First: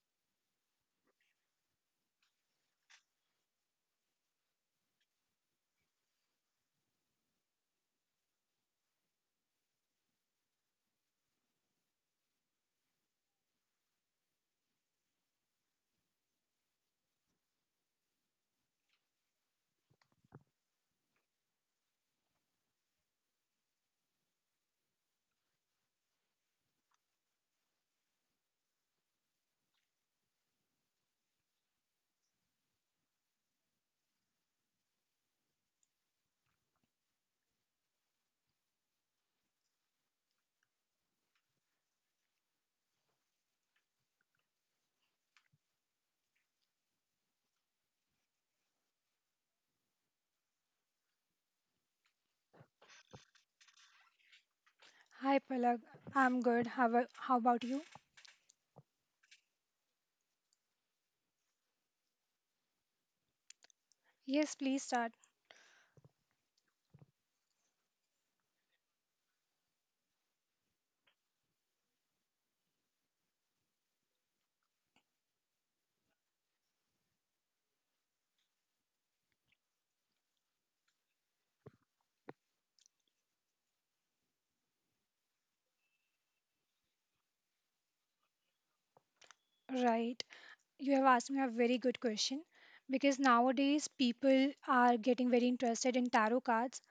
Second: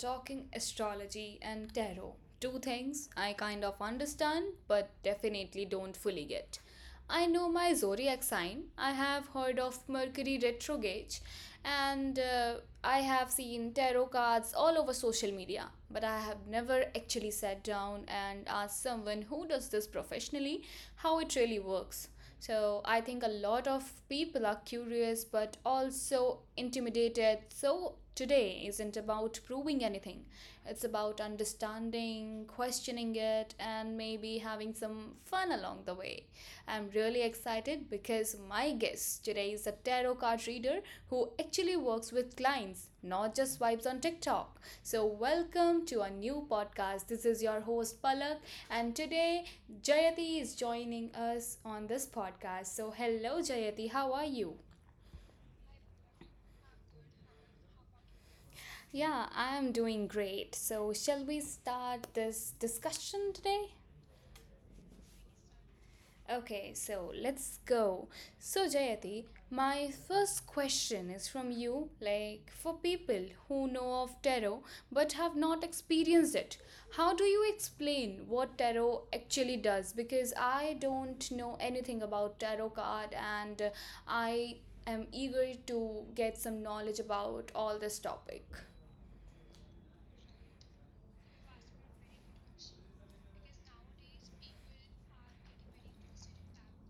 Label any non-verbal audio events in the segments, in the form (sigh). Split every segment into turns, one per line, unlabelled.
talking astrology and tarot. Two things I kind of understand but definitely don't fully get. I know my zodiac sign, I have heard of Mercury retrograde, and I have seen tarot cards all over social media, but I have never actually sat down and asked someone who does this professionally how it really works. So I think a lot of people are curious but also intimidated. So today isn't about proving anything, it's about understanding, questioning it, and maybe having some fun along the way. I'm really excited because my guest today is a tarot card reader who actually works with clients, not just vibes on TikTok. So, welcome to a new podcast. This is your host Palak, and today Jayati is joining us on this podcast. So, hello Jayati, how are you?
Hi Palak, I'm good. How about you?
Yeah, I am doing great. So, shall we start this discussion today?
Yes, please start.
Okay, so let's go. So, Jayati, my first question is from you like, for people who know of tarot but have not experienced it, how do you explain what tarot actually does? Because I don't know anything about tarot card and I am eager to get some knowledge about all this topic.
Right. You have asked me a very good question because nowadays people are getting very interested in tarot cards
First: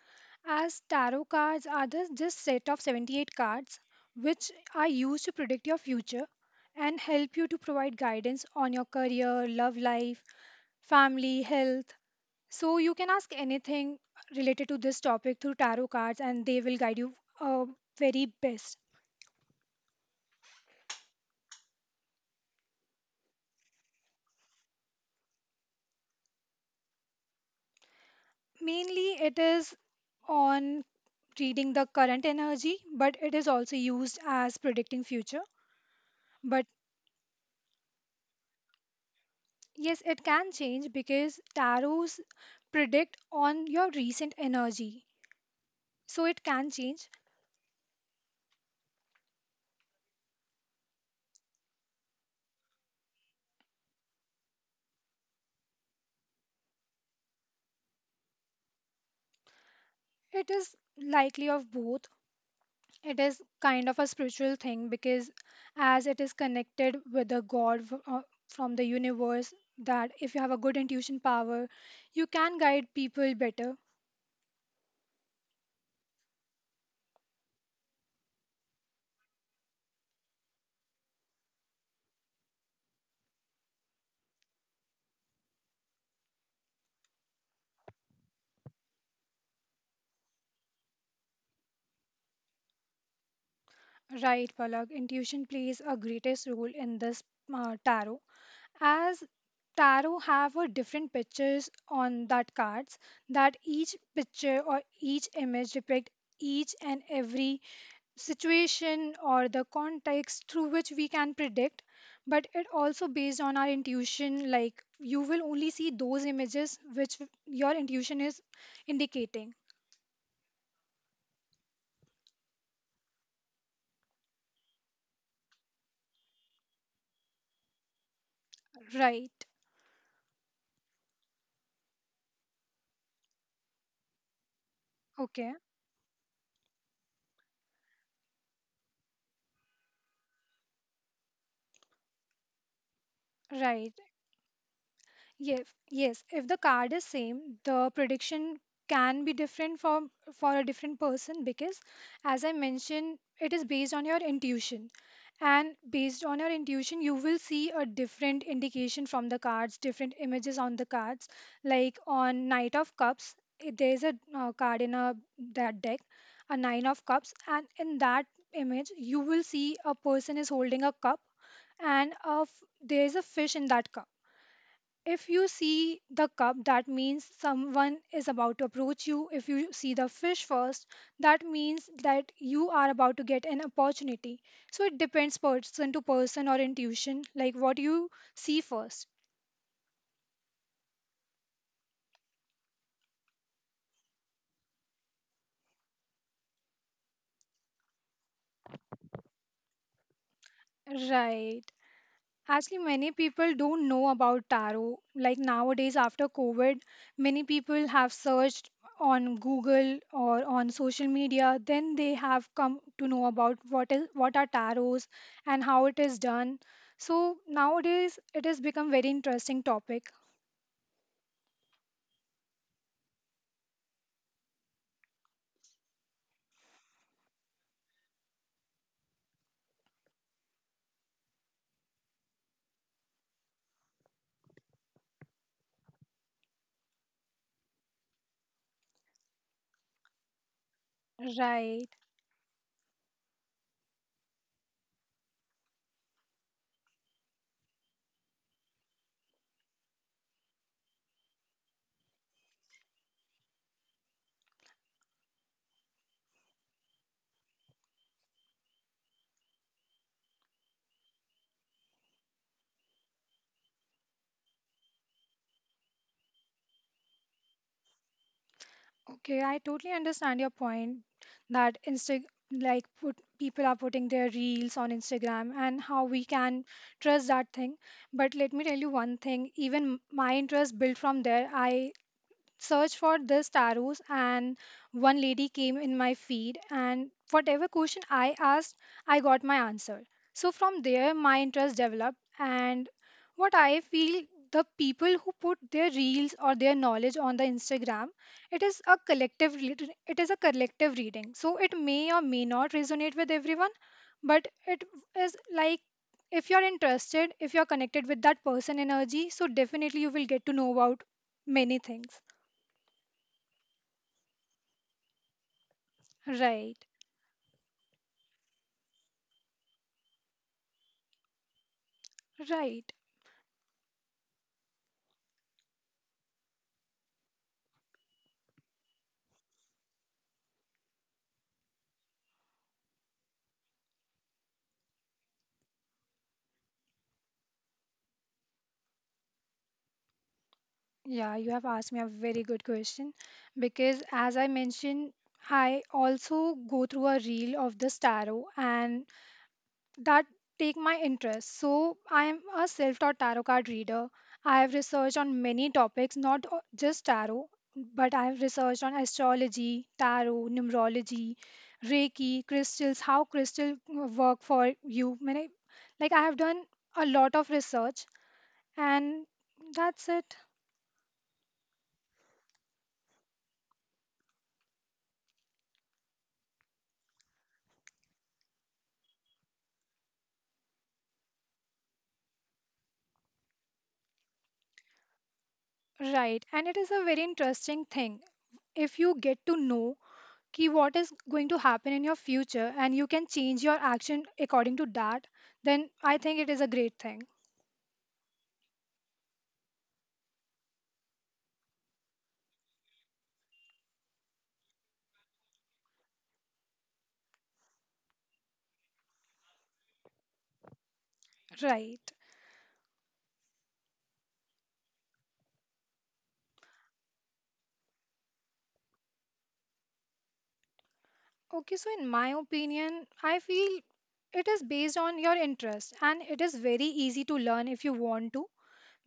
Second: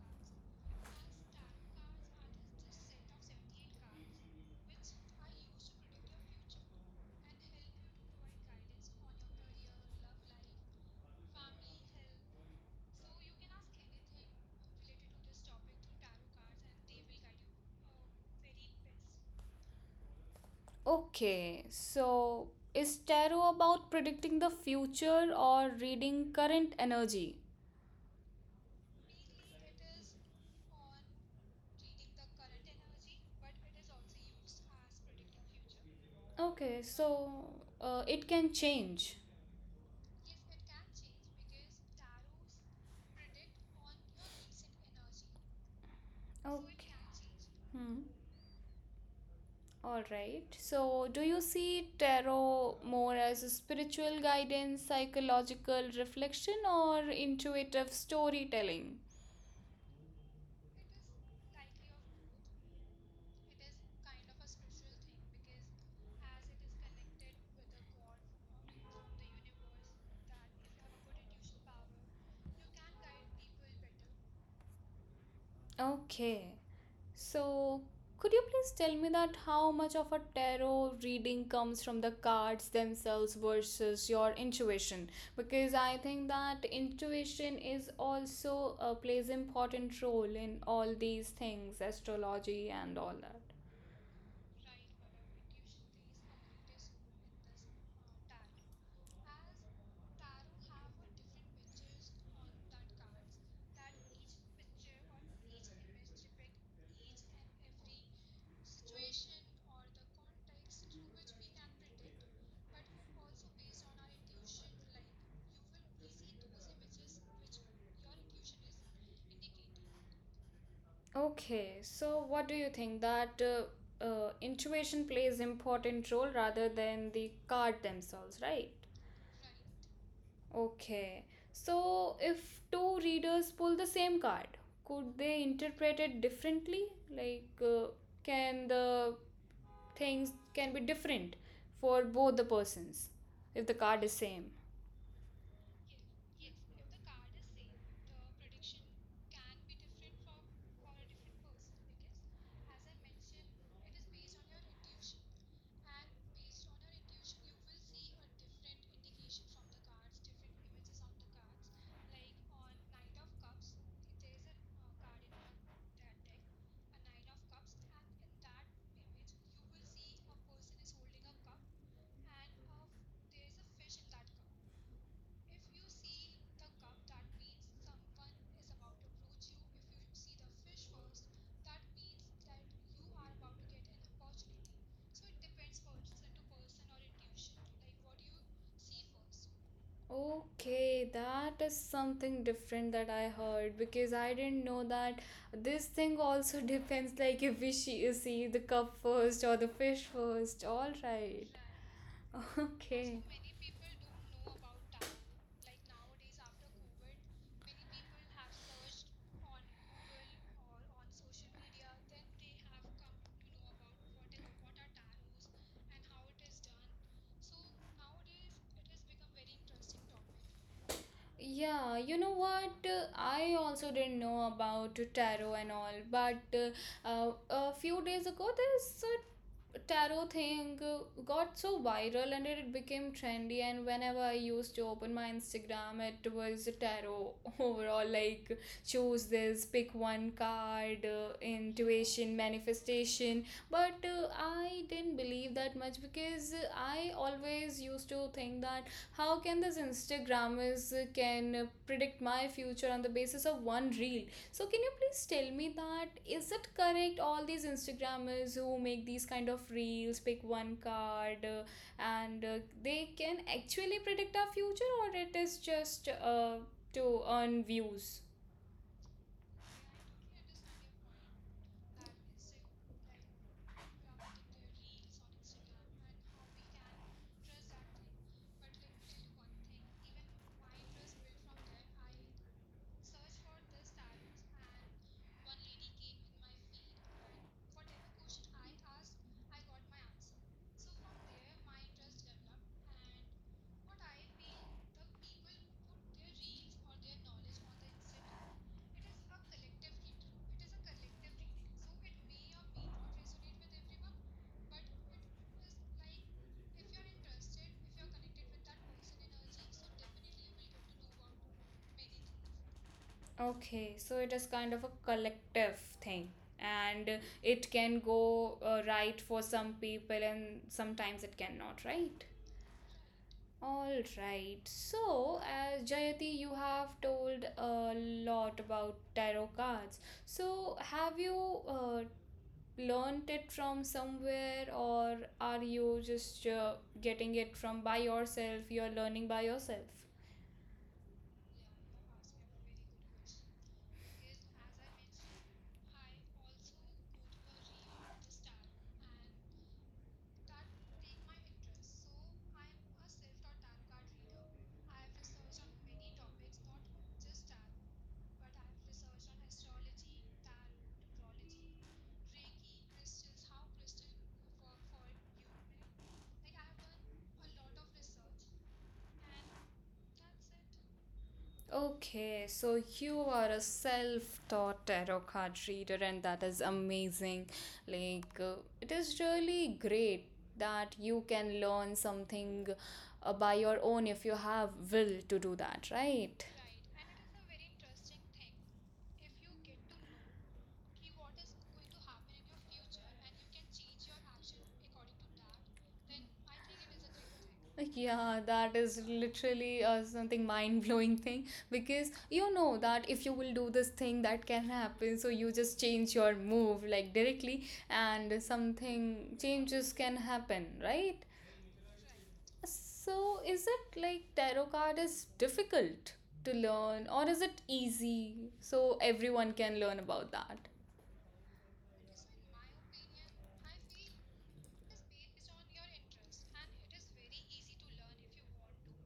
as tarot cards are the, just set of 78 cards which are used to predict your future and help you to provide guidance on your career, love life, family, health. So you can ask anything related to this topic through tarot cards and they will guide you uh, very best.
Okay, so is tarot about predicting the future or reading current energy?
Mainly, it is on reading the current energy, but it is also used as predicting future. But
Okay, so it can change.
yes, it can change because tarots predict on your recent energy. So it can
Okay.
change.
Hmm. All right. So, do you see tarot more as a spiritual guidance, psychological reflection, or intuitive storytelling?
It is likely of both. It is kind of a spiritual thing because as it is connected with the from the universe, that if you have a good intuition power, you can guide people better.
Okay. So, could you please tell me that how much of a tarot reading comes from the cards themselves versus your intuition? Because I think that intuition is also plays important role in all these things, astrology and all that.
Right, Palak. Intuition plays a greatest role in this tarot, as tarot have a different pictures on that cards. That each picture or each image depict each and every situation or the context through which we can predict. But it also based on our intuition. Like you will only see those images which your intuition is indicating.
Okay. So, what do you think that intuition plays important role rather than the card themselves, right?
Right.
Okay. So if two readers pull the same card, could they
Okay.
interpret it differently? Like, can the things can be different for both the persons if the
Right.
card is same?
Yes, yes. If the card is same, the prediction can be different for a different person because, as I mentioned, it is based on your intuition, and based on your intuition, you will see a different indication from the cards, different images on the cards. Like on Knight of Cups, there is a card in a that deck, a Nine of Cups, and in that image, you will see a person is holding a cup and there is a fish in that cup. If you see the cup, that means someone is about to approach you. If you see the fish first, that means that you are about to get an opportunity. So it depends person to person or intuition, like what you see first.
Okay, that is something different that I heard because I didn't know that this thing also (laughs) depends like if we see the cup first or the fish first. All right.
Right. Actually, many
Okay.
people don't know about tarot. Like nowadays, after COVID, many people have searched on Google or on social media. Then they have come to know about what are tarots and how it is done. So nowadays, it has become very interesting topic.
Yeah, you know what? I also didn't know about tarot and all, but a few days ago, this tarot thing got so viral and it became trendy. And whenever I used to open my Instagram, it was tarot (laughs) overall like choose this, pick one card,
Right.
intuition, manifestation. But I didn't believe that much because I always used to think that how can this instagrammers can predict my future on the basis of one reel, so can you please tell me that is it correct all these instagrammers who make these kind of reels pick one card and they can actually predict our future or it is just to earn views.
Okay, I totally understand your point that Insta like put people are putting their reels on Instagram and how we can trust that thing. But let me tell you one thing, even my interest built from there. I search for this tarots and one lady came in my feed, and whatever question I asked, I got my answer. So from there my interest developed, and what I feel, the people who put their reels or their knowledge on the Instagram, it is a collective reading, so it may or may not resonate with everyone, but it is like if you're interested, if you're connected with that person energy, so definitely you will get to know about many things.
Okay, so it is kind of a collective thing
Right,
and it can go right for some people and sometimes it cannot, right.
right.
All right. So, as Jayati, you have told a lot about tarot cards. So, have you learned it from somewhere, or are you just getting it from by yourself? You're learning by yourself.
Yeah, you have asked me a very good question because, as I mentioned, I also go through a reel of this tarot and that take my interest. So I am a self-taught tarot card reader. I have researched on many topics, not o- just tarot, but I have researched on astrology, tarot, numerology, Reiki, crystals, how crystal work for you. Many- like I have done a lot of research and that's it.
Okay, so you are a self-taught tarot card reader, and that is amazing. Like, it is really great that you can learn something by your own if you have will to do that, right?
Right, and it is a very interesting thing. If you get to know ki what is going to happen in your future and you can change your action according to that, then I think it is a great thing.
Like, yeah, that is literally something mind blowing thing because you know that if you will do this thing, that can happen. So you just change your move like directly, and something changes can happen, right?
Right.
So is it like tarot card is difficult to learn, or is it easy so everyone can learn about that?
Okay, so in my opinion, I feel it is based on your interest and it is very easy to learn if you want to,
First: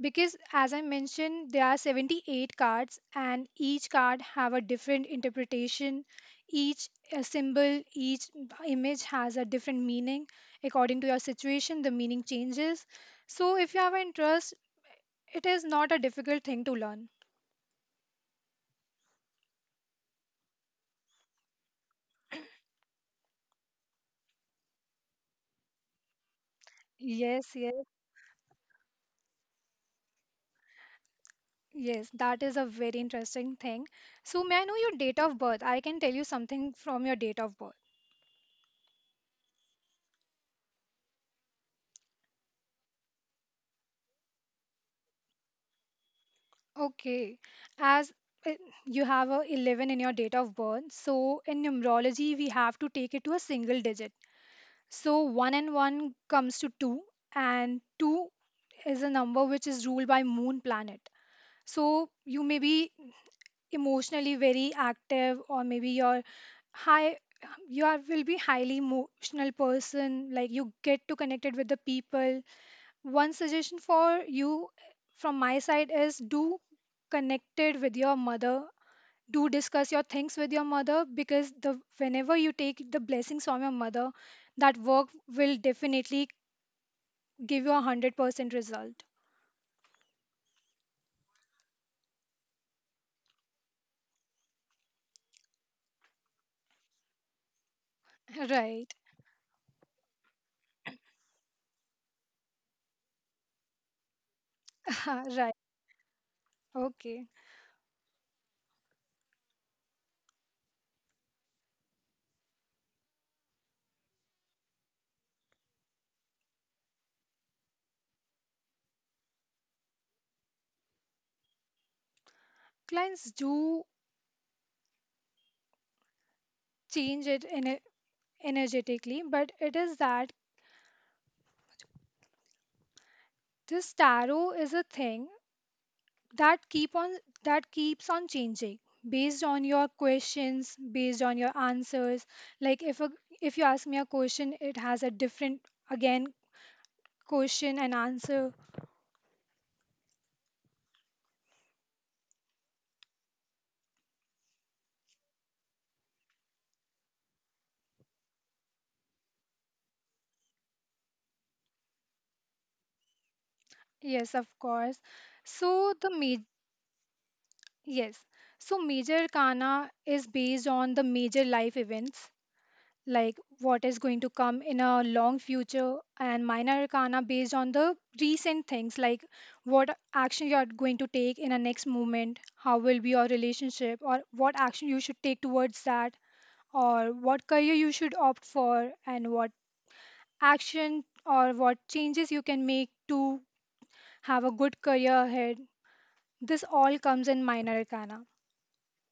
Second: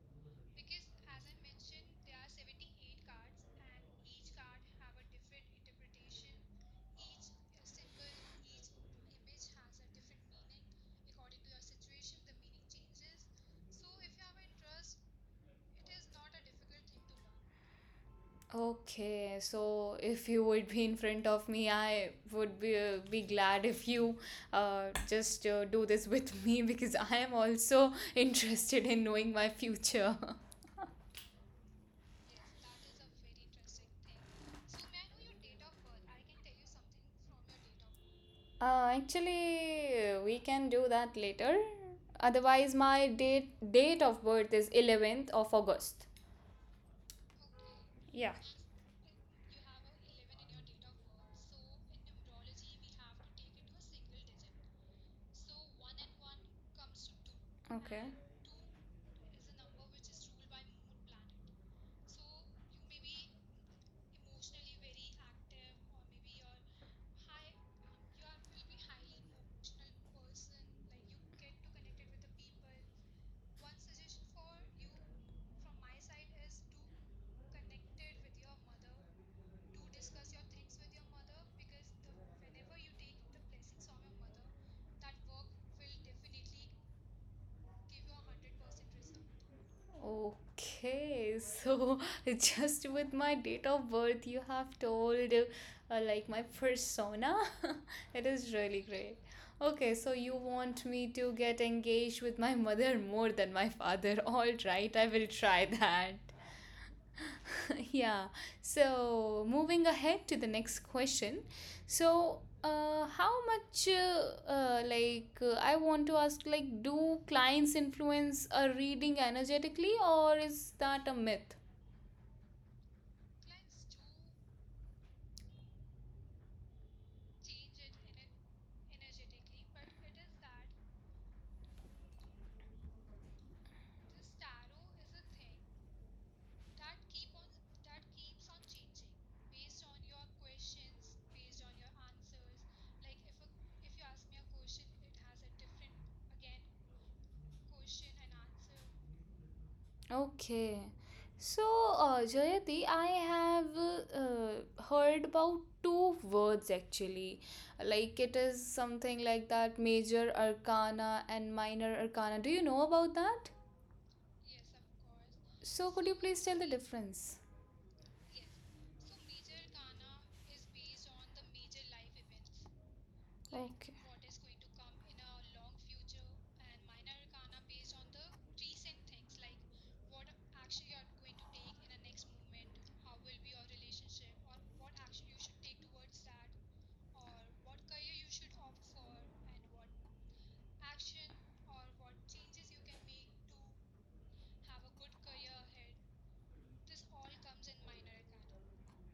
because as I mentioned there are 78 cards and each card have a different interpretation. Each symbol, each image has a different meaning. According to your situation the meaning changes. So if you have interest, it is not a difficult thing to learn.
Okay, so if you would be in front of me, I would be glad if you uh, just do this with me (laughs) because I am
Yes,
also interested in knowing my future. (laughs)
yes, that is a very interesting thing. So may I know your date of birth? I can tell you something from your date of birth.
Actually, we can do that later. Otherwise, my date of birth is 11th of August.
Okay, as
Yeah.
uh, you have a 11 in your date of birth, so in numerology we have to take it to a single digit. So 1 and 1 comes to 2, and
Okay.
2 is a number which is ruled by moon planet. So you may be emotionally very active, or maybe you're high you are will be highly emotional person, like you get to connected with the people. One suggestion for you from my side is do connected with your mother. Do discuss your things with your mother, because the whenever you take the blessings from your mother, that work will definitely give you 100% result.
Okay, so (laughs) just with my date of birth, you have told like my persona. (laughs) It is really
Right.
great. Okay, so you want me to get engaged with my mother more than my father. (laughs) All right, I
(laughs)
will
Right.
try that.
Okay.
(laughs) Yeah. So moving ahead to the next question. So, I want to ask, like, do clients influence a reading energetically, or is that a myth?
Clients do change it ener energetically, but it is that this tarot is a thing that keep on that keeps on changing based on your questions, based on your answers. Like if you ask me a question, it has a different, again, question and answer.
Okay. So, Jayati, I have heard about two words actually. Like, it is something like that major arcana and minor arcana. Do you know about that?
Yes, of course.
So,
so
could
the
you please
ma-
tell the difference?
yes, so major kana is based on the major life events, like what
Okay.
is going to come in a long future, and minor arcana based on the recent things, like what action you are going to take in a next moment, how will be your relationship, or what action you should take towards that, or what career you should opt for, and what action or what changes you can make to have a good career ahead. This all comes in minor arcana.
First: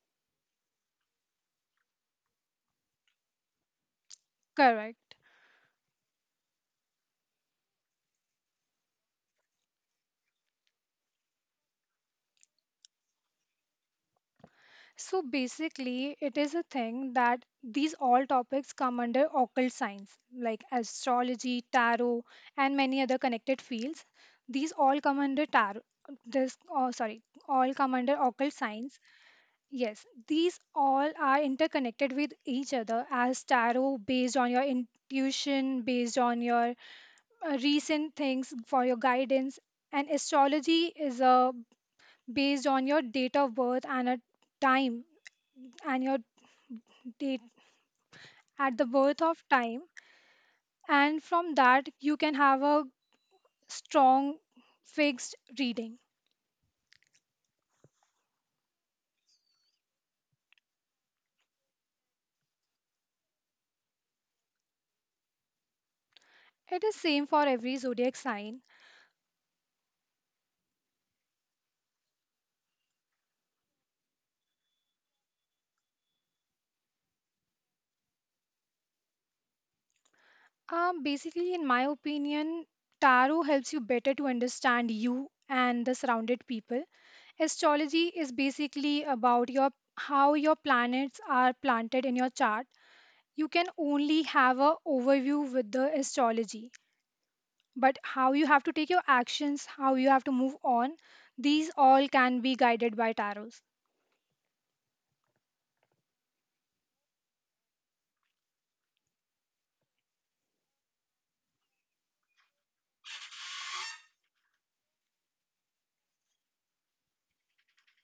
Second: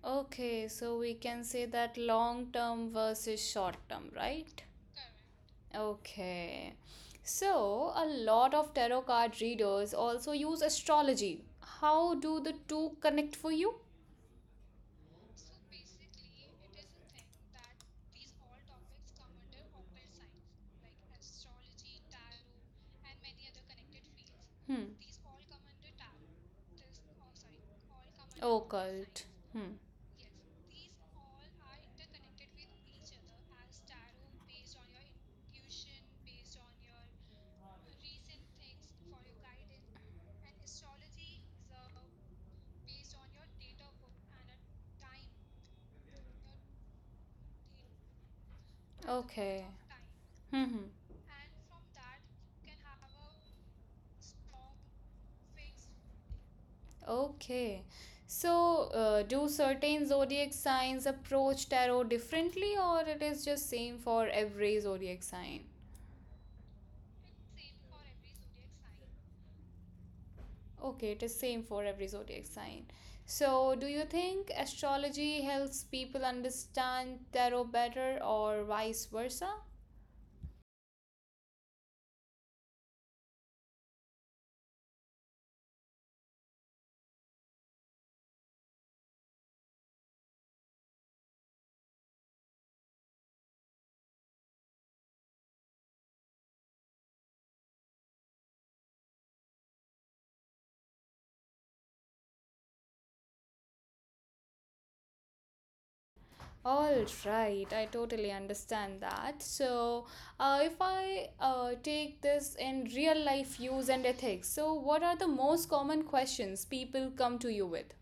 Okay, so we can say that long term versus short term, right?
Correct.
Okay. So, a lot of tarot card readers also use astrology. How do the two connect for you?
So basically, it is a thing that these all topics come under occult science, like astrology, tarot, and many other connected fields. These
Hmm.
all come under tarot. This, oh, sorry, all come under occult
Occult
science.
science. Hmm. And
Yes, these all are interconnected with each other, as tarot based on your intuition, based on your recent things for your guidance, and astrology is based on your date of birth and a time and your date at the
the
birth of
okay.
time,
Hmm. Hmm.
and from that you can have a strong fixed reading.
Okay. So, do certain zodiac signs approach tarot differently or it is just same for every zodiac sign?
It is same for every zodiac sign.
Okay, it is same for every zodiac sign. So, do you think astrology helps people understand tarot better or vice versa?
Basically, in my opinion, tarot helps you better to understand you and the surrounded people. Astrology is basically about your how your planets are planted in your chart. You can only have a overview with the astrology, but how you have to take your actions, how you have to move on, these all can be guided by tarots.
All right, I totally understand that. So, if I take this in real life use and ethics, so what are the most common questions people come to you with?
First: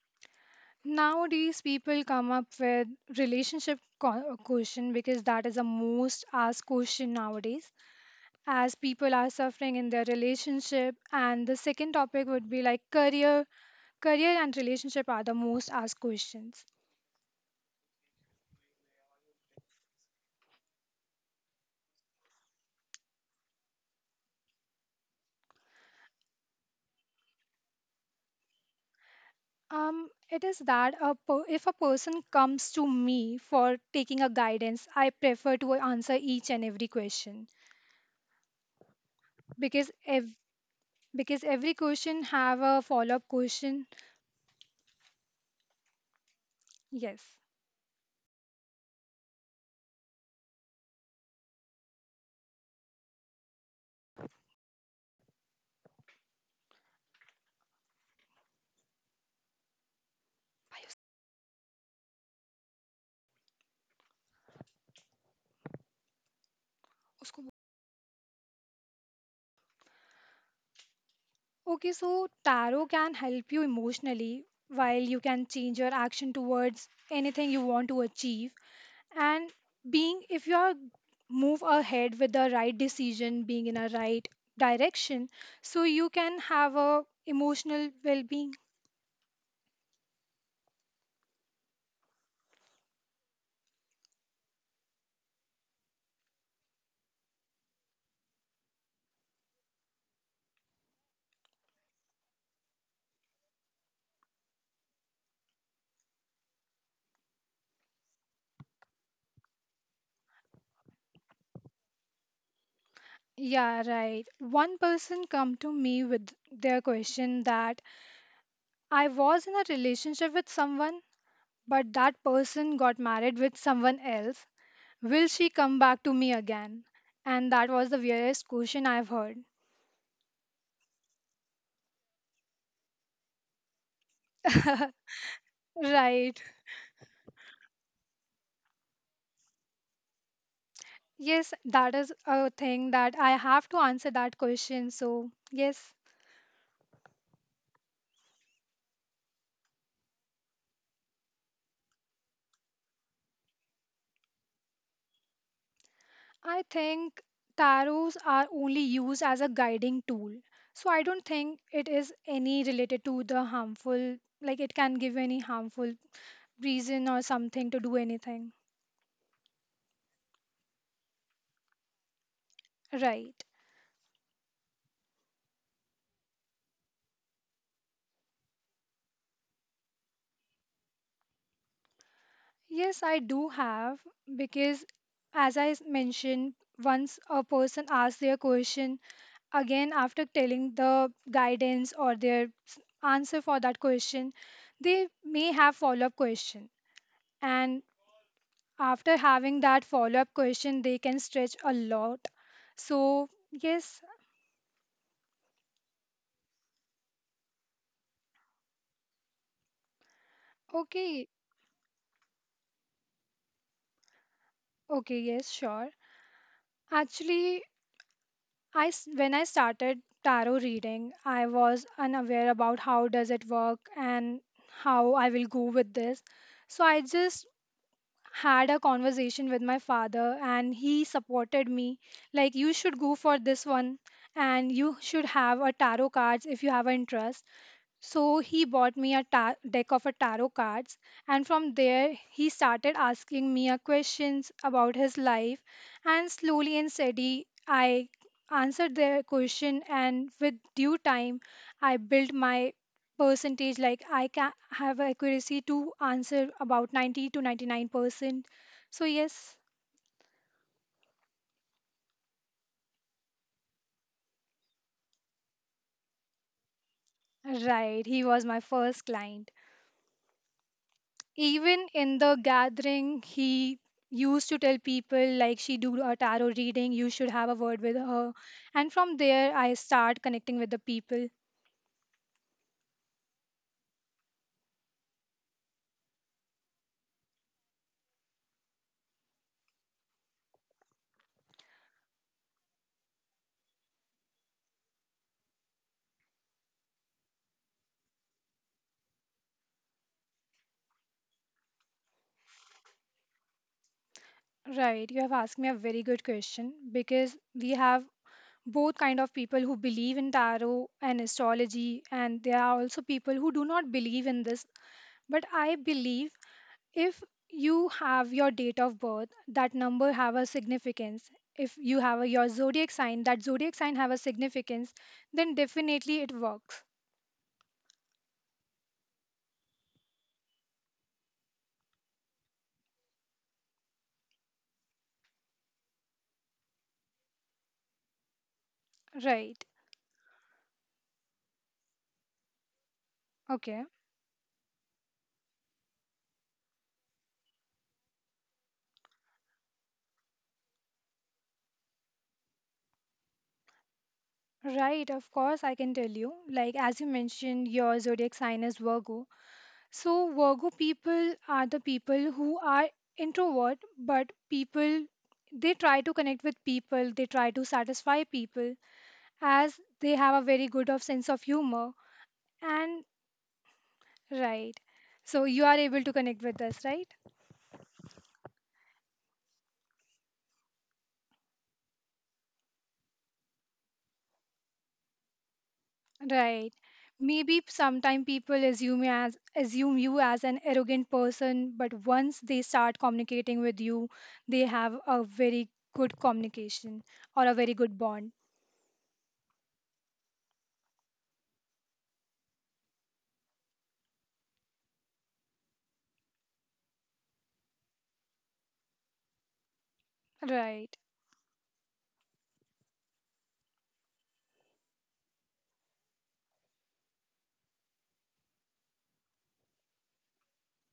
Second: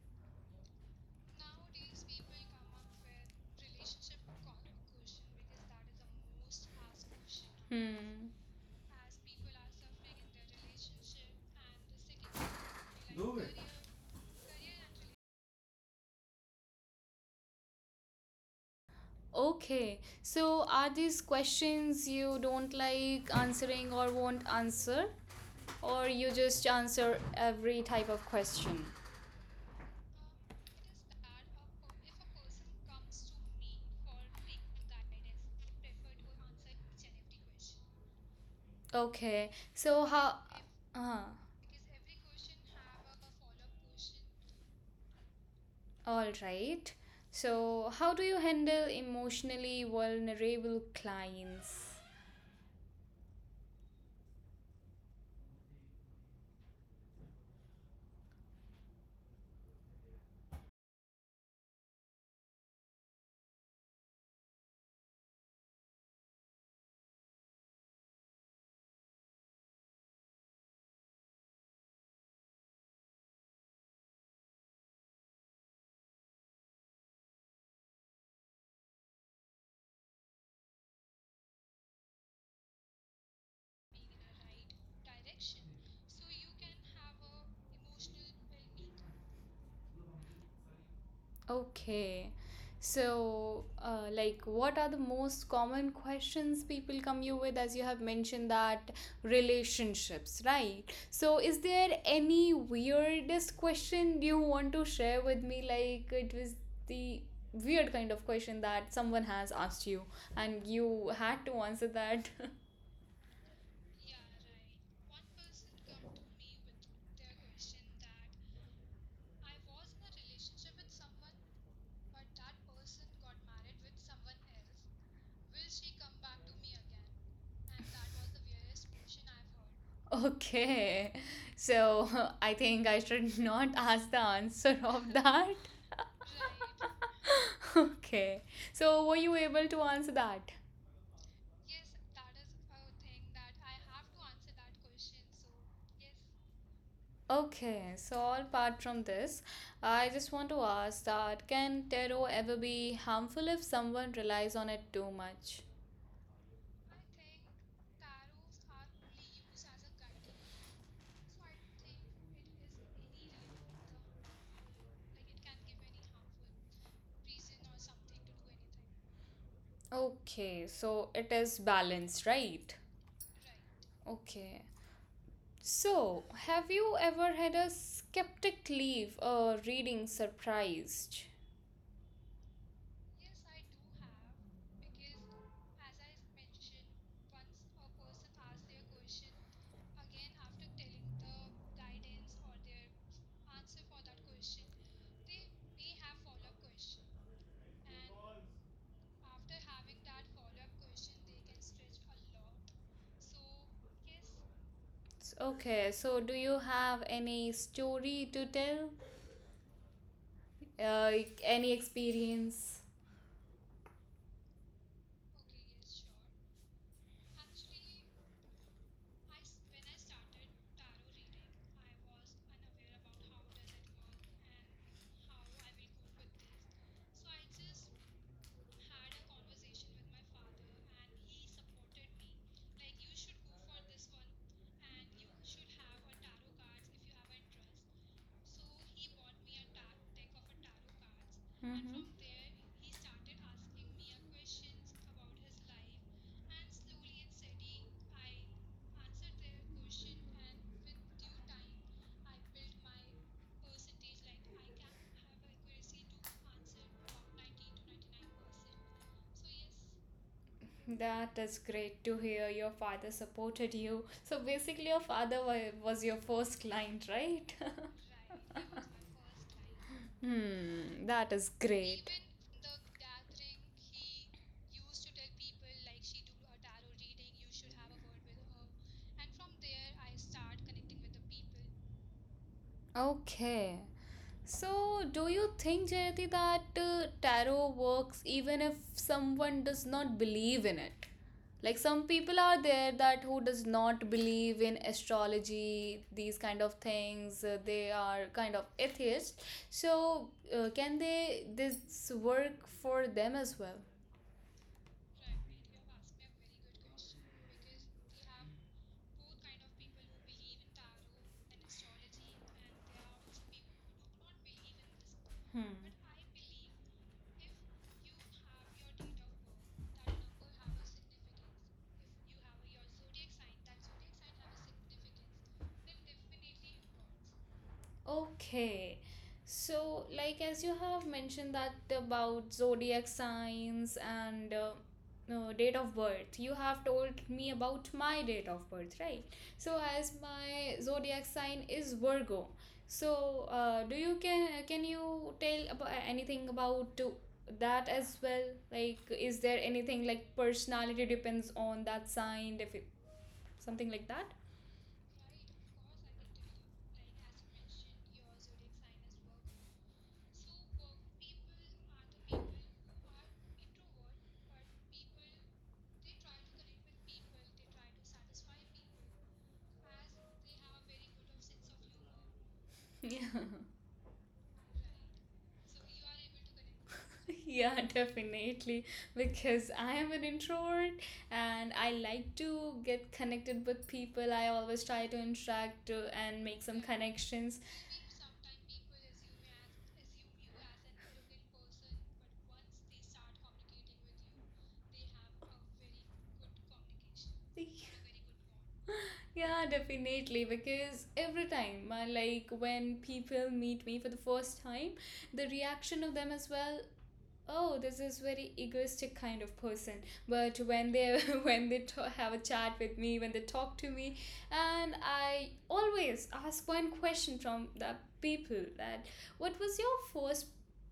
Nowadays, people come up with question, because that is the most asked question nowadays,
Hmm.
as people are suffering in their relationship. And the second topic would be like career. Career and relationship are the most asked questions.
Okay. So are these questions you don't like answering or won't answer? Or you just answer every type of question?
It is that if a person comes to me for taking a guidance, I prefer to answer each and every question,
Okay.
because
So
ev-
how. If
because every question have a follow up question.
all right.
Yes.
So how do you handle emotionally vulnerable clients?
उसको okay, so tarot can help you emotionally, while you can change your action towards anything you want to achieve, and being if you are move ahead with the right decision, being in a right direction, so you can have a emotional well-being.
Okay. So, what are the most common questions people come you with, as you have mentioned that relationships, right? So, is there any weirdest question you want to share with me? Like, it was the weird kind of question that someone has asked you, and you had to answer that. (laughs)
Yeah, right. One person come to me with their question that I was in a relationship with someone, but that person got married with someone else. Will she come back to me again? And that was the weirdest question I've heard.
Okay. So, (laughs) I think I should not (laughs) ask the answer of that.
(laughs) Right.
Okay, so were you able to answer that?
Yes, that is a thing that I have to answer that question. So, yes,
Okay, so all apart from this, I just want to ask that can tarot ever be harmful if someone relies on it too much?
I think tarots are only used as a guiding tool. So, I don't think it is any related to the harmful, like it can give any harmful reason or something to do anything.
Okay, so it is balanced, right?
Right.
Okay. So, have you ever had a skeptic leave a reading surprised?
Yes, I do have because, mentioned, once a person asks their question again, after telling the guidance or answer for that question, they may have follow up question, and after having that follow up question, they can stretch a lot. So yes,
Okay, so do you have any story to tell? Uh,
okay,
any experience?
okay, yes, sure. Actually, when I started tarot reading, I was unaware about how does it work and how I will go with this. So I just had a conversation with my father and he supported me, like you should go for this one and you should have a tarot cards if you have an interest. So he bought me a deck of a tarot cards, and from
And
there he started asking me a questions about his life. And slowly and steady, I answered their question, and with due time, I built my percentage. Like I can have accuracy to answer about 90 to 99%. So yes,
life. That is great to hear. Your father supported you. So basically, your father was your first client, right?
right, he
(laughs)
was my first client.
Right, he was my first client. Hmm, that is
Even
great.
in the gathering, he used to tell people like she do a tarot reading, you should have a word with her. And from there I start connecting with the people.
Okay. So, do you think, Jayati, that tarot works even if someone does not believe in it? Like some people are there that who does not believe in astrology, these kind of things. They are kind of atheists. So, can they this work for them as well?
Right, you have asked me a very good question because we have both kind of people who believe in tarot and astrology, and there are also people who do not believe in this, but I
Hmm.
believe if you have your date of birth, that number have a significance. If you have your zodiac sign, that zodiac sign have a significance, then definitely it works.
Okay. So, like as you have mentioned that about zodiac signs and no, date of birth, you have told me about my date of birth, right?
Right.
So, as my zodiac sign is Virgo, so
Okay.
do you can you tell about anything about that as well? Like, is there anything like personality depends on that sign, if it, something like that? (laughs)
Right, of course I can tell you. Like as you mentioned, your zodiac sign is Virgo, so Virgo people are the people who are introvert but people, they try to connect with people, they try to satisfy people, as they have a very good of sense of humor. And
Yeah.
right. So you are able to connect with us, right?
Yeah, (laughs) definitely. Because I am an introvert and I like to get connected with people. I always try to interact and make
Right.
some connections.
Maybe sometime people assume you as an arrogant person, but once they start communicating with you, they have a very good communication or a very good bond.
Yeah, definitely. Because every time, like when people meet me for the first time, the reaction of them as well, oh this is very egoistic kind of person, but when
Right.
they (laughs) when have a chat with me, when they talk to me, and I always ask one question from the people that what was your first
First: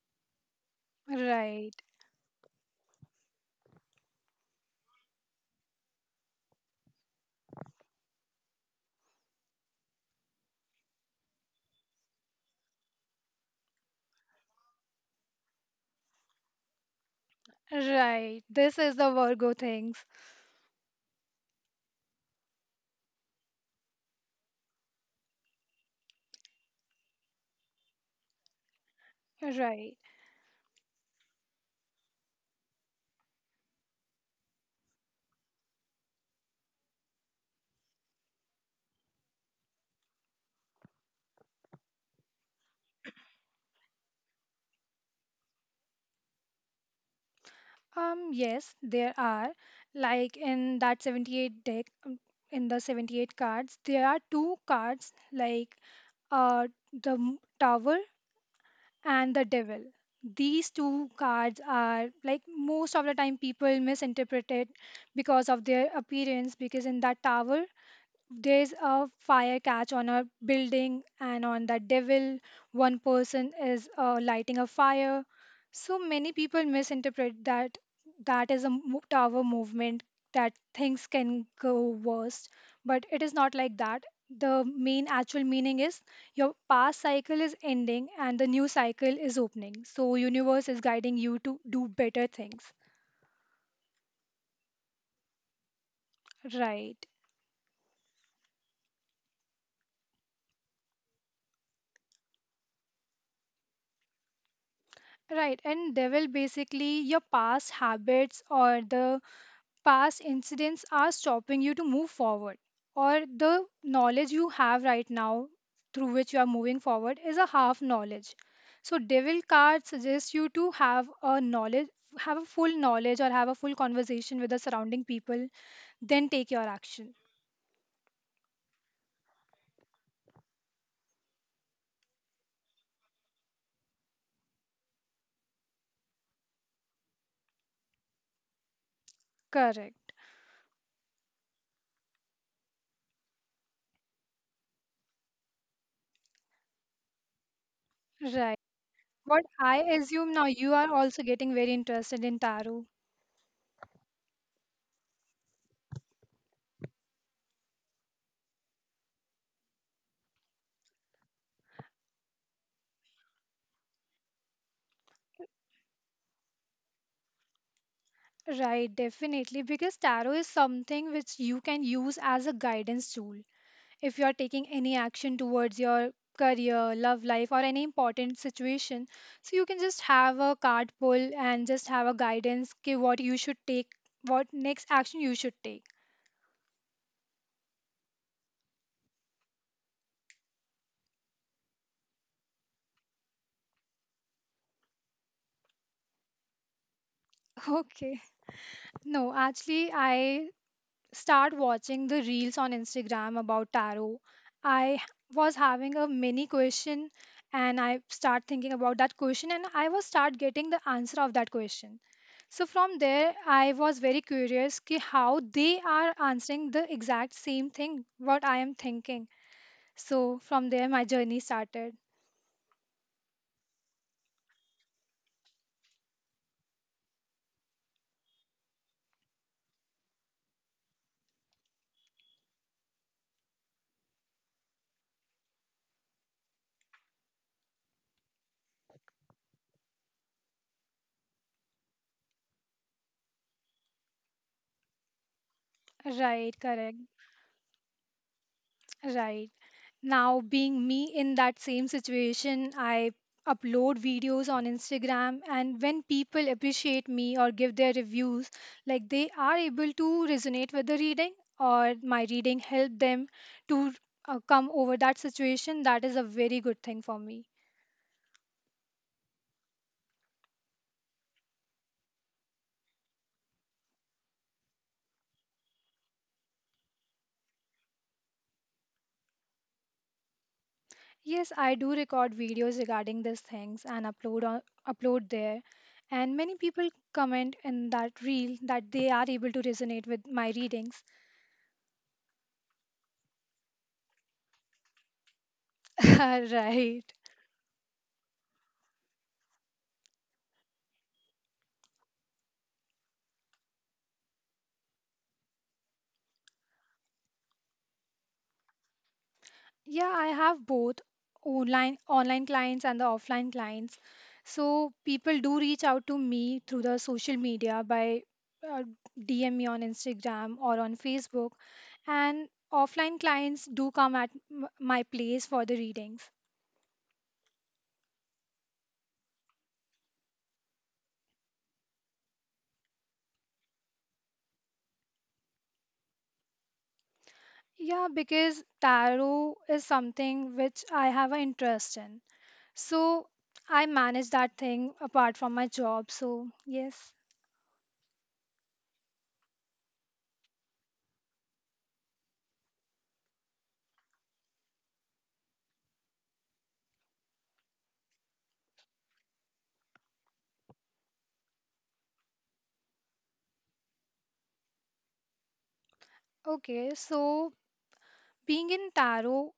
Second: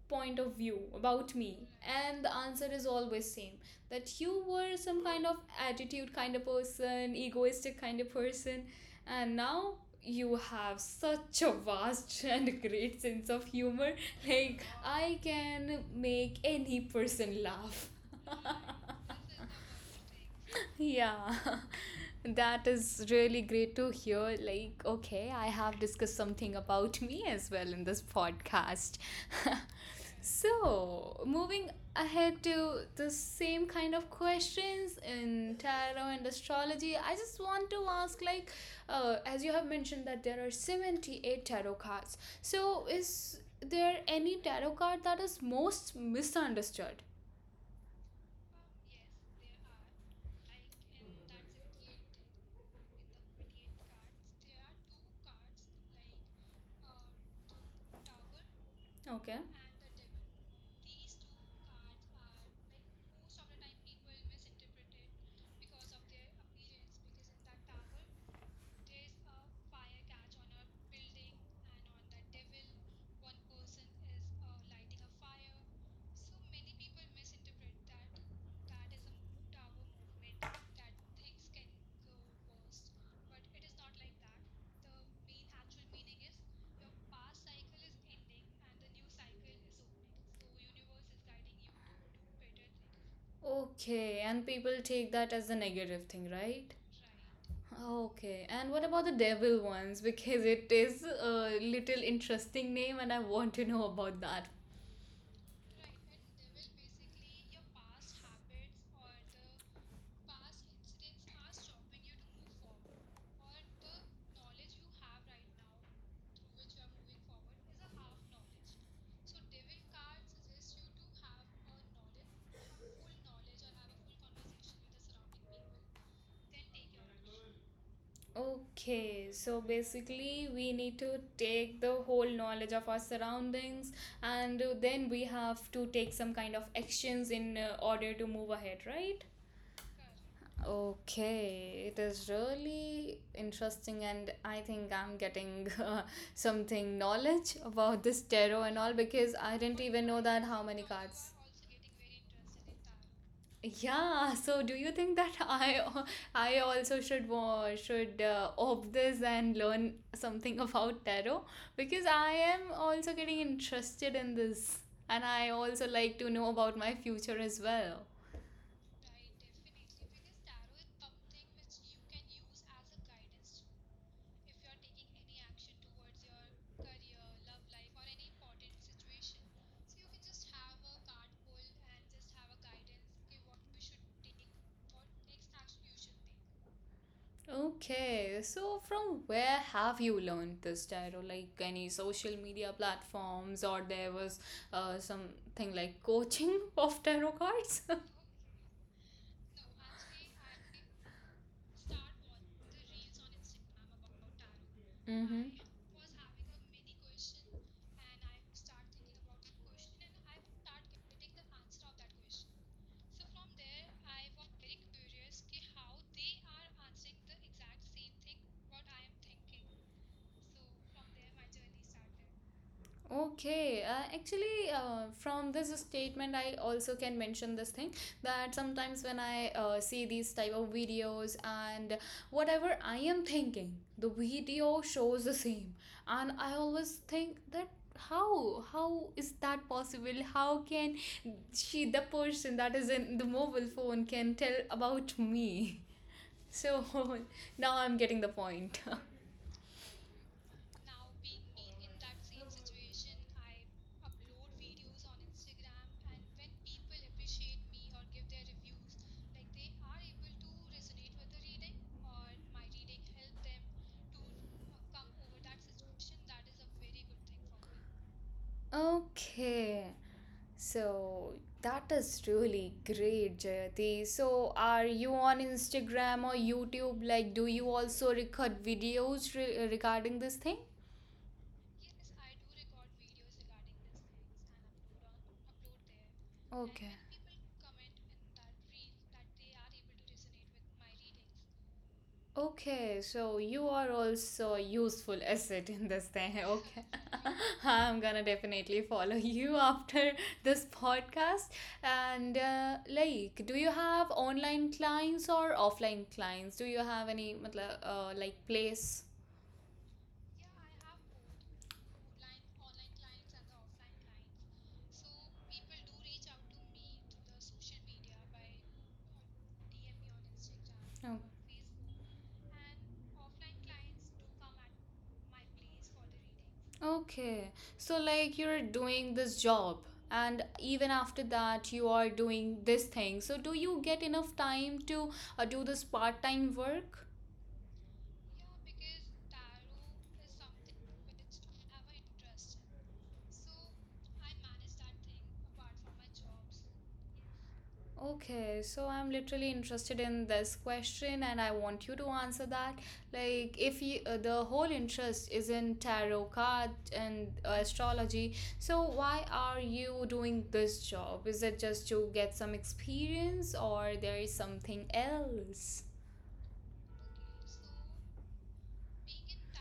point of view about me
Right.
and the answer is always same, that you were some kind of attitude kind of person, egoistic kind of person, and now you have such a vast (laughs) and great sense of humor. Like, I can make any person laugh.
Right. This is the Virgo things.
Yeah, (laughs) that is really great to hear. Like, okay, I have discussed something about me as well in this podcast. (laughs)
Right.
So, moving ahead to the same kind of questions in tarot and astrology, I just want to ask like, as you have mentioned that there are 78 tarot cards. So, is there any tarot card that is most misunderstood?
Yes, there are. Like in that 78 deck, in the 78 cards, there are two cards like uh, Tower and
Okay.
the Devil. These two cards are like most of the time people misinterpret it because of their appearance. Because in that tower, there's a fire catch on a building, and on the devil one person is lighting a fire, so many people misinterpret that, that is a tower movement, that things can go worse, but it is not like that. The main actual meaning is your past cycle is ending and the new cycle is opening, so universe is guiding you to do better things.
Okay, and people take that as a negative thing, right?
Right.
Okay, and what about the devil ones? (laughs) Because it is a little interesting name, and I want to know about that.
Right, and devil basically your past habits or the past incidents are stopping you to move forward, or the knowledge you have right now through which you are moving forward is a half knowledge. So devil card suggests you to have a knowledge, have a full knowledge or have a full conversation with the surrounding people, then take your action.
Okay, so basically, we need to take the whole knowledge of our surroundings and then we have to take some kind of actions in order to move ahead, right?
Correct.
Okay, it is really interesting, and I think I'm getting (laughs) something knowledge about this
Right,
tarot and all because
what
I didn't
I
even know
assume
that
now,
how
you
many
are also
cards.
getting very interested in tarot.
Yeah, so do you think that (laughs) I also should opt this and learn something about tarot because I am also getting interested in this and I also like to know about my future as well.
Right, definitely, because tarot is something which you can use as a guidance tool. If you are taking any action towards your career, love life, or any important situation, so you can just have a card pull and just have a guidance ki what you should take, what next action you should take.
Okay, so from where have you learned this, Tyro? Like any social media platforms, or there was something like coaching (laughs) of tarot
(laughs)
cards?
Okay. No, actually, I start watching the reels on Instagram about tarot. I h-
(laughs) Mm-hmm.
was having a mini question, and I start thinking about that question, and I was start getting the answer of that question. So from there, I was very curious ki how they are answering the exact same thing what I am thinking. So from there, my journey started.
Okay, actually, from this statement, I also can mention this thing that sometimes when I see these type of videos and whatever I am thinking, the video shows the same, and I always think that how is that possible? How can she, the person that is in the mobile phone, can tell about me? (laughs)
Right,
So
correct,
(laughs) now I'm getting the point. (laughs)
right. Now, being me in that same situation, I upload videos on Instagram, and when people appreciate me or give their reviews, like they are able to resonate with the reading, or my reading helped them to come over that situation, that is a very good thing for me.
Okay. So that is really great, Jayati. So are you on Instagram or YouTube? Like, do you also record videos regarding this thing?
Yes, I do record videos regarding these things and upload there. And many people
Okay.
comment in that reel that they are able to resonate with my readings.
Okay, so you are also a useful (laughs) asset in this thing. (laughs) Okay.
(laughs) right.
(laughs) I'm gonna definitely follow (laughs) you after this podcast. And like, do you have online clients or offline clients? Do you have any matlab, like place?
Yeah, I have both online clients and the offline clients. So people do reach out to me through the social media by uh, DM me on Instagram or on
Oh.
Facebook, and offline clients do come at my place for the readings.
Okay. So, like, you're doing this job, and even after that, you are doing this thing. So, do you get enough time to do this part time work?
Yeah, because tarot is something which I have an interest in. So I manage that thing apart from my job. So, yes.
Okay, so I'm literally interested in this question, and I want you to answer that. Like, if you, the whole interest is in tarot card and astrology, so why are you doing this job? Is it just to get some experience, or there is something else?
Okay, so being in tarot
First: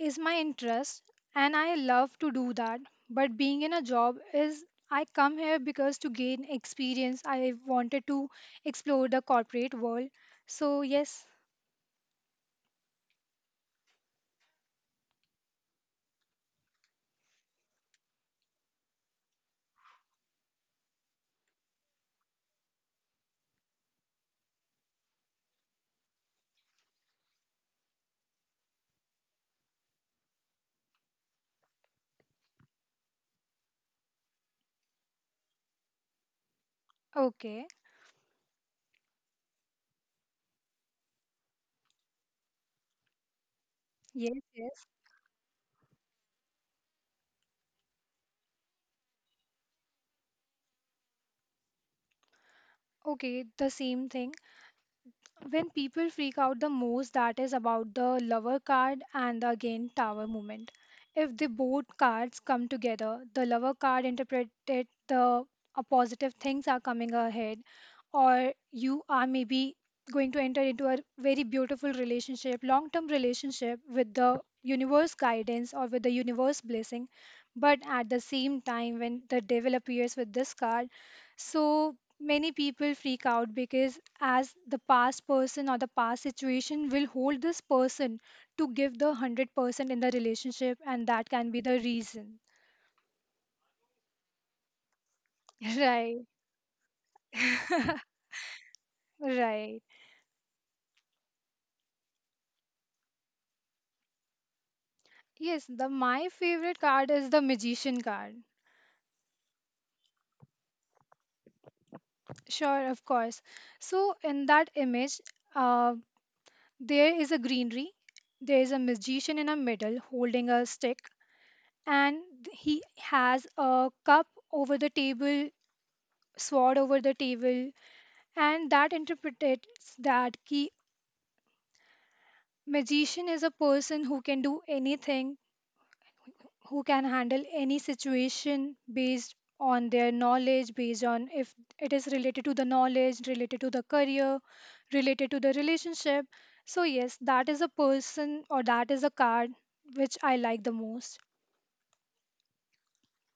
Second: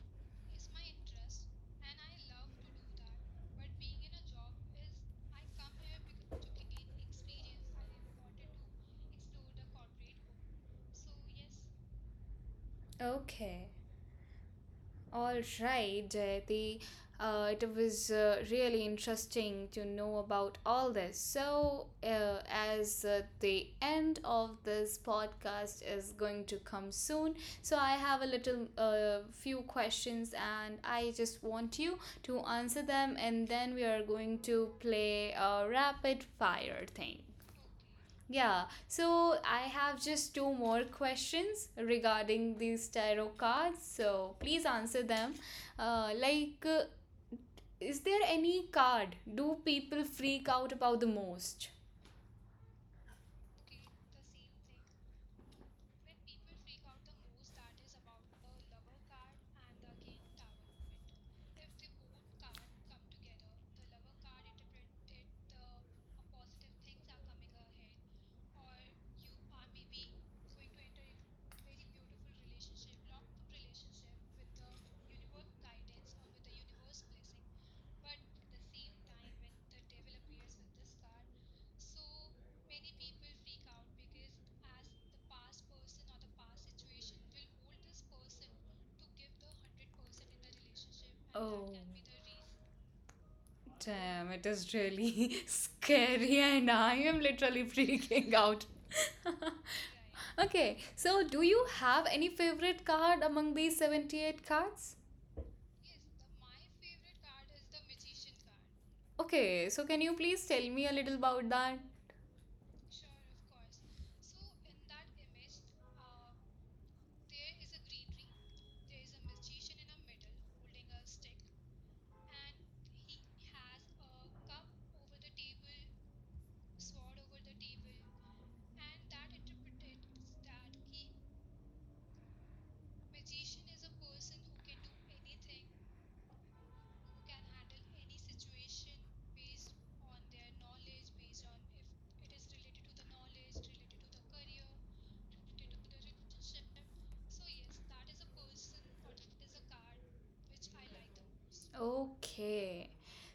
is my interest and I love to do that. But being in a job is I come here because to gain experience, I wanted to explore the corporate world. So, yes,
Okay. All right, Jayati. It was really interesting to know about all this. So, as the end of this podcast is going to come soon, so I have a little few questions and I just want you to answer them, and then we are going to play a rapid fire thing.
okay,
Yeah, so I have just two more questions regarding these tarot cards. So
yes,
please
yes,
answer them. Uh, like, uh, is there any card do people freak out about the most?
okay, the same thing. When people freak out the most, that is about the lover card and the again tower movement. If the both cards come together, the lover card interpreted the positive things are coming ahead, or you are maybe going to enter into a very beautiful relationship, long term relationship with the universe guidance or with the universe blessing. But at the same time, when the devil appears with this card, so many people freak out because, as the past person or the past situation will hold this person to give the 100% in the relationship, and that can be
Oh,
the reason.
damn, it is really (laughs)
(laughs) Right,
scary, and I am literally freaking out.
right.
(laughs) Okay, so do you have any favorite card among these 78 cards?
Yes, the my favorite card is the magician card.
Okay, so can you please tell me a little about that?
Sure, of course. So in that image, uh, there is a greenery, there is a magician in a middle holding a stick, and he has a cup over the table, sword over the table, and that interprets that key magician is a person who can do anything, who can handle any situation based on their knowledge, based on if it is related to the knowledge, related to the career, related to the relationship. So yes, that is a person or that is a card which I like the most.
Okay.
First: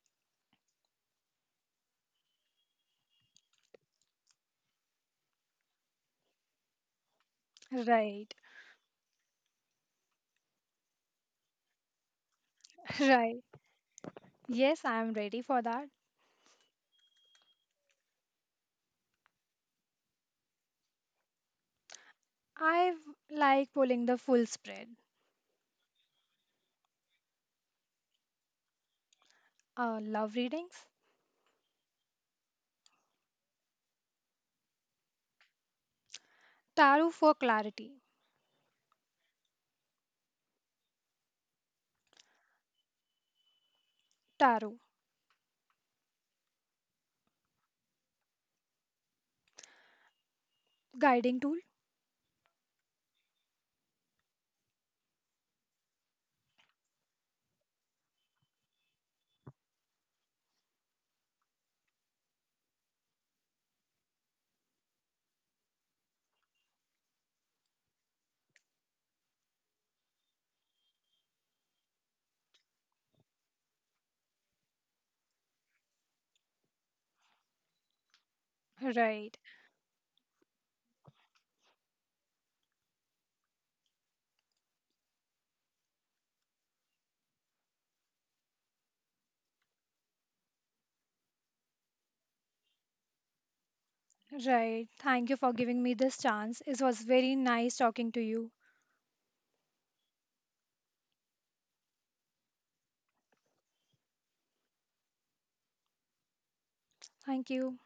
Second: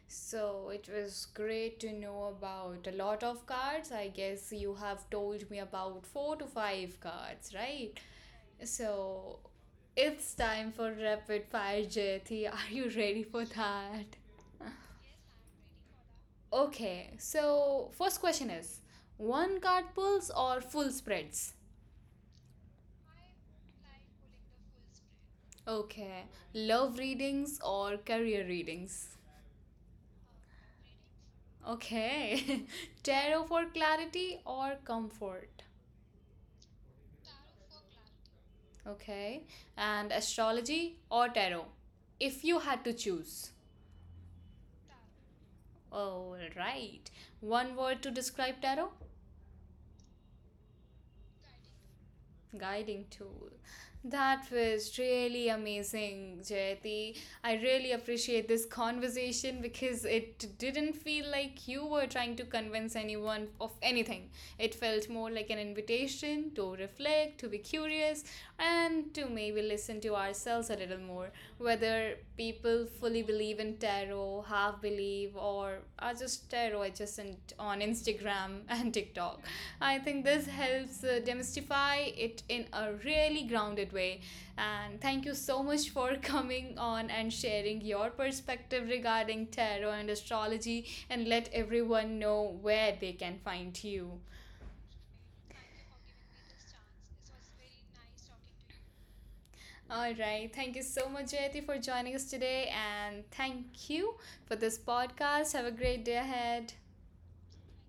So it was great to know about a lot of cards. I guess you have told me about 4 to 5 cards, right?
Right.
So it's time for rapid fire, Jyoti. (laughs) Are you
(laughs)
ready
right.
for that? (laughs)
Yes, I am ready for that.
Okay, so first question is one card pulls or full spreads?
Like pulling the full spread.
Okay, love readings or career readings?
Love readings.
Okay, (laughs) tarot for clarity or comfort?
Tarot for clarity.
Okay, and astrology or tarot? If you had to choose.
Tarot.
All right, one word to describe tarot?
Guiding tool.
Guiding tool. That was really amazing, Jayati. I really appreciate this conversation because it didn't feel like you were trying to convince anyone of anything. It felt more like an invitation to reflect, to be curious, and to maybe listen to ourselves a little more. Whether people fully believe in tarot, half believe, or are just tarot adjacent on Instagram (laughs) and
Right,
TikTok. I think this helps demystify it in a really grounded way. And thank you so much for (laughs) coming on and sharing your perspective regarding tarot and astrology, and let everyone know where they can find you.
right. Thank you for giving me this chance. It was very nice talking to you.
All right. Thank you so much, Jayati, for joining us today. And thank you for this podcast. Have a great day ahead.
Thank you.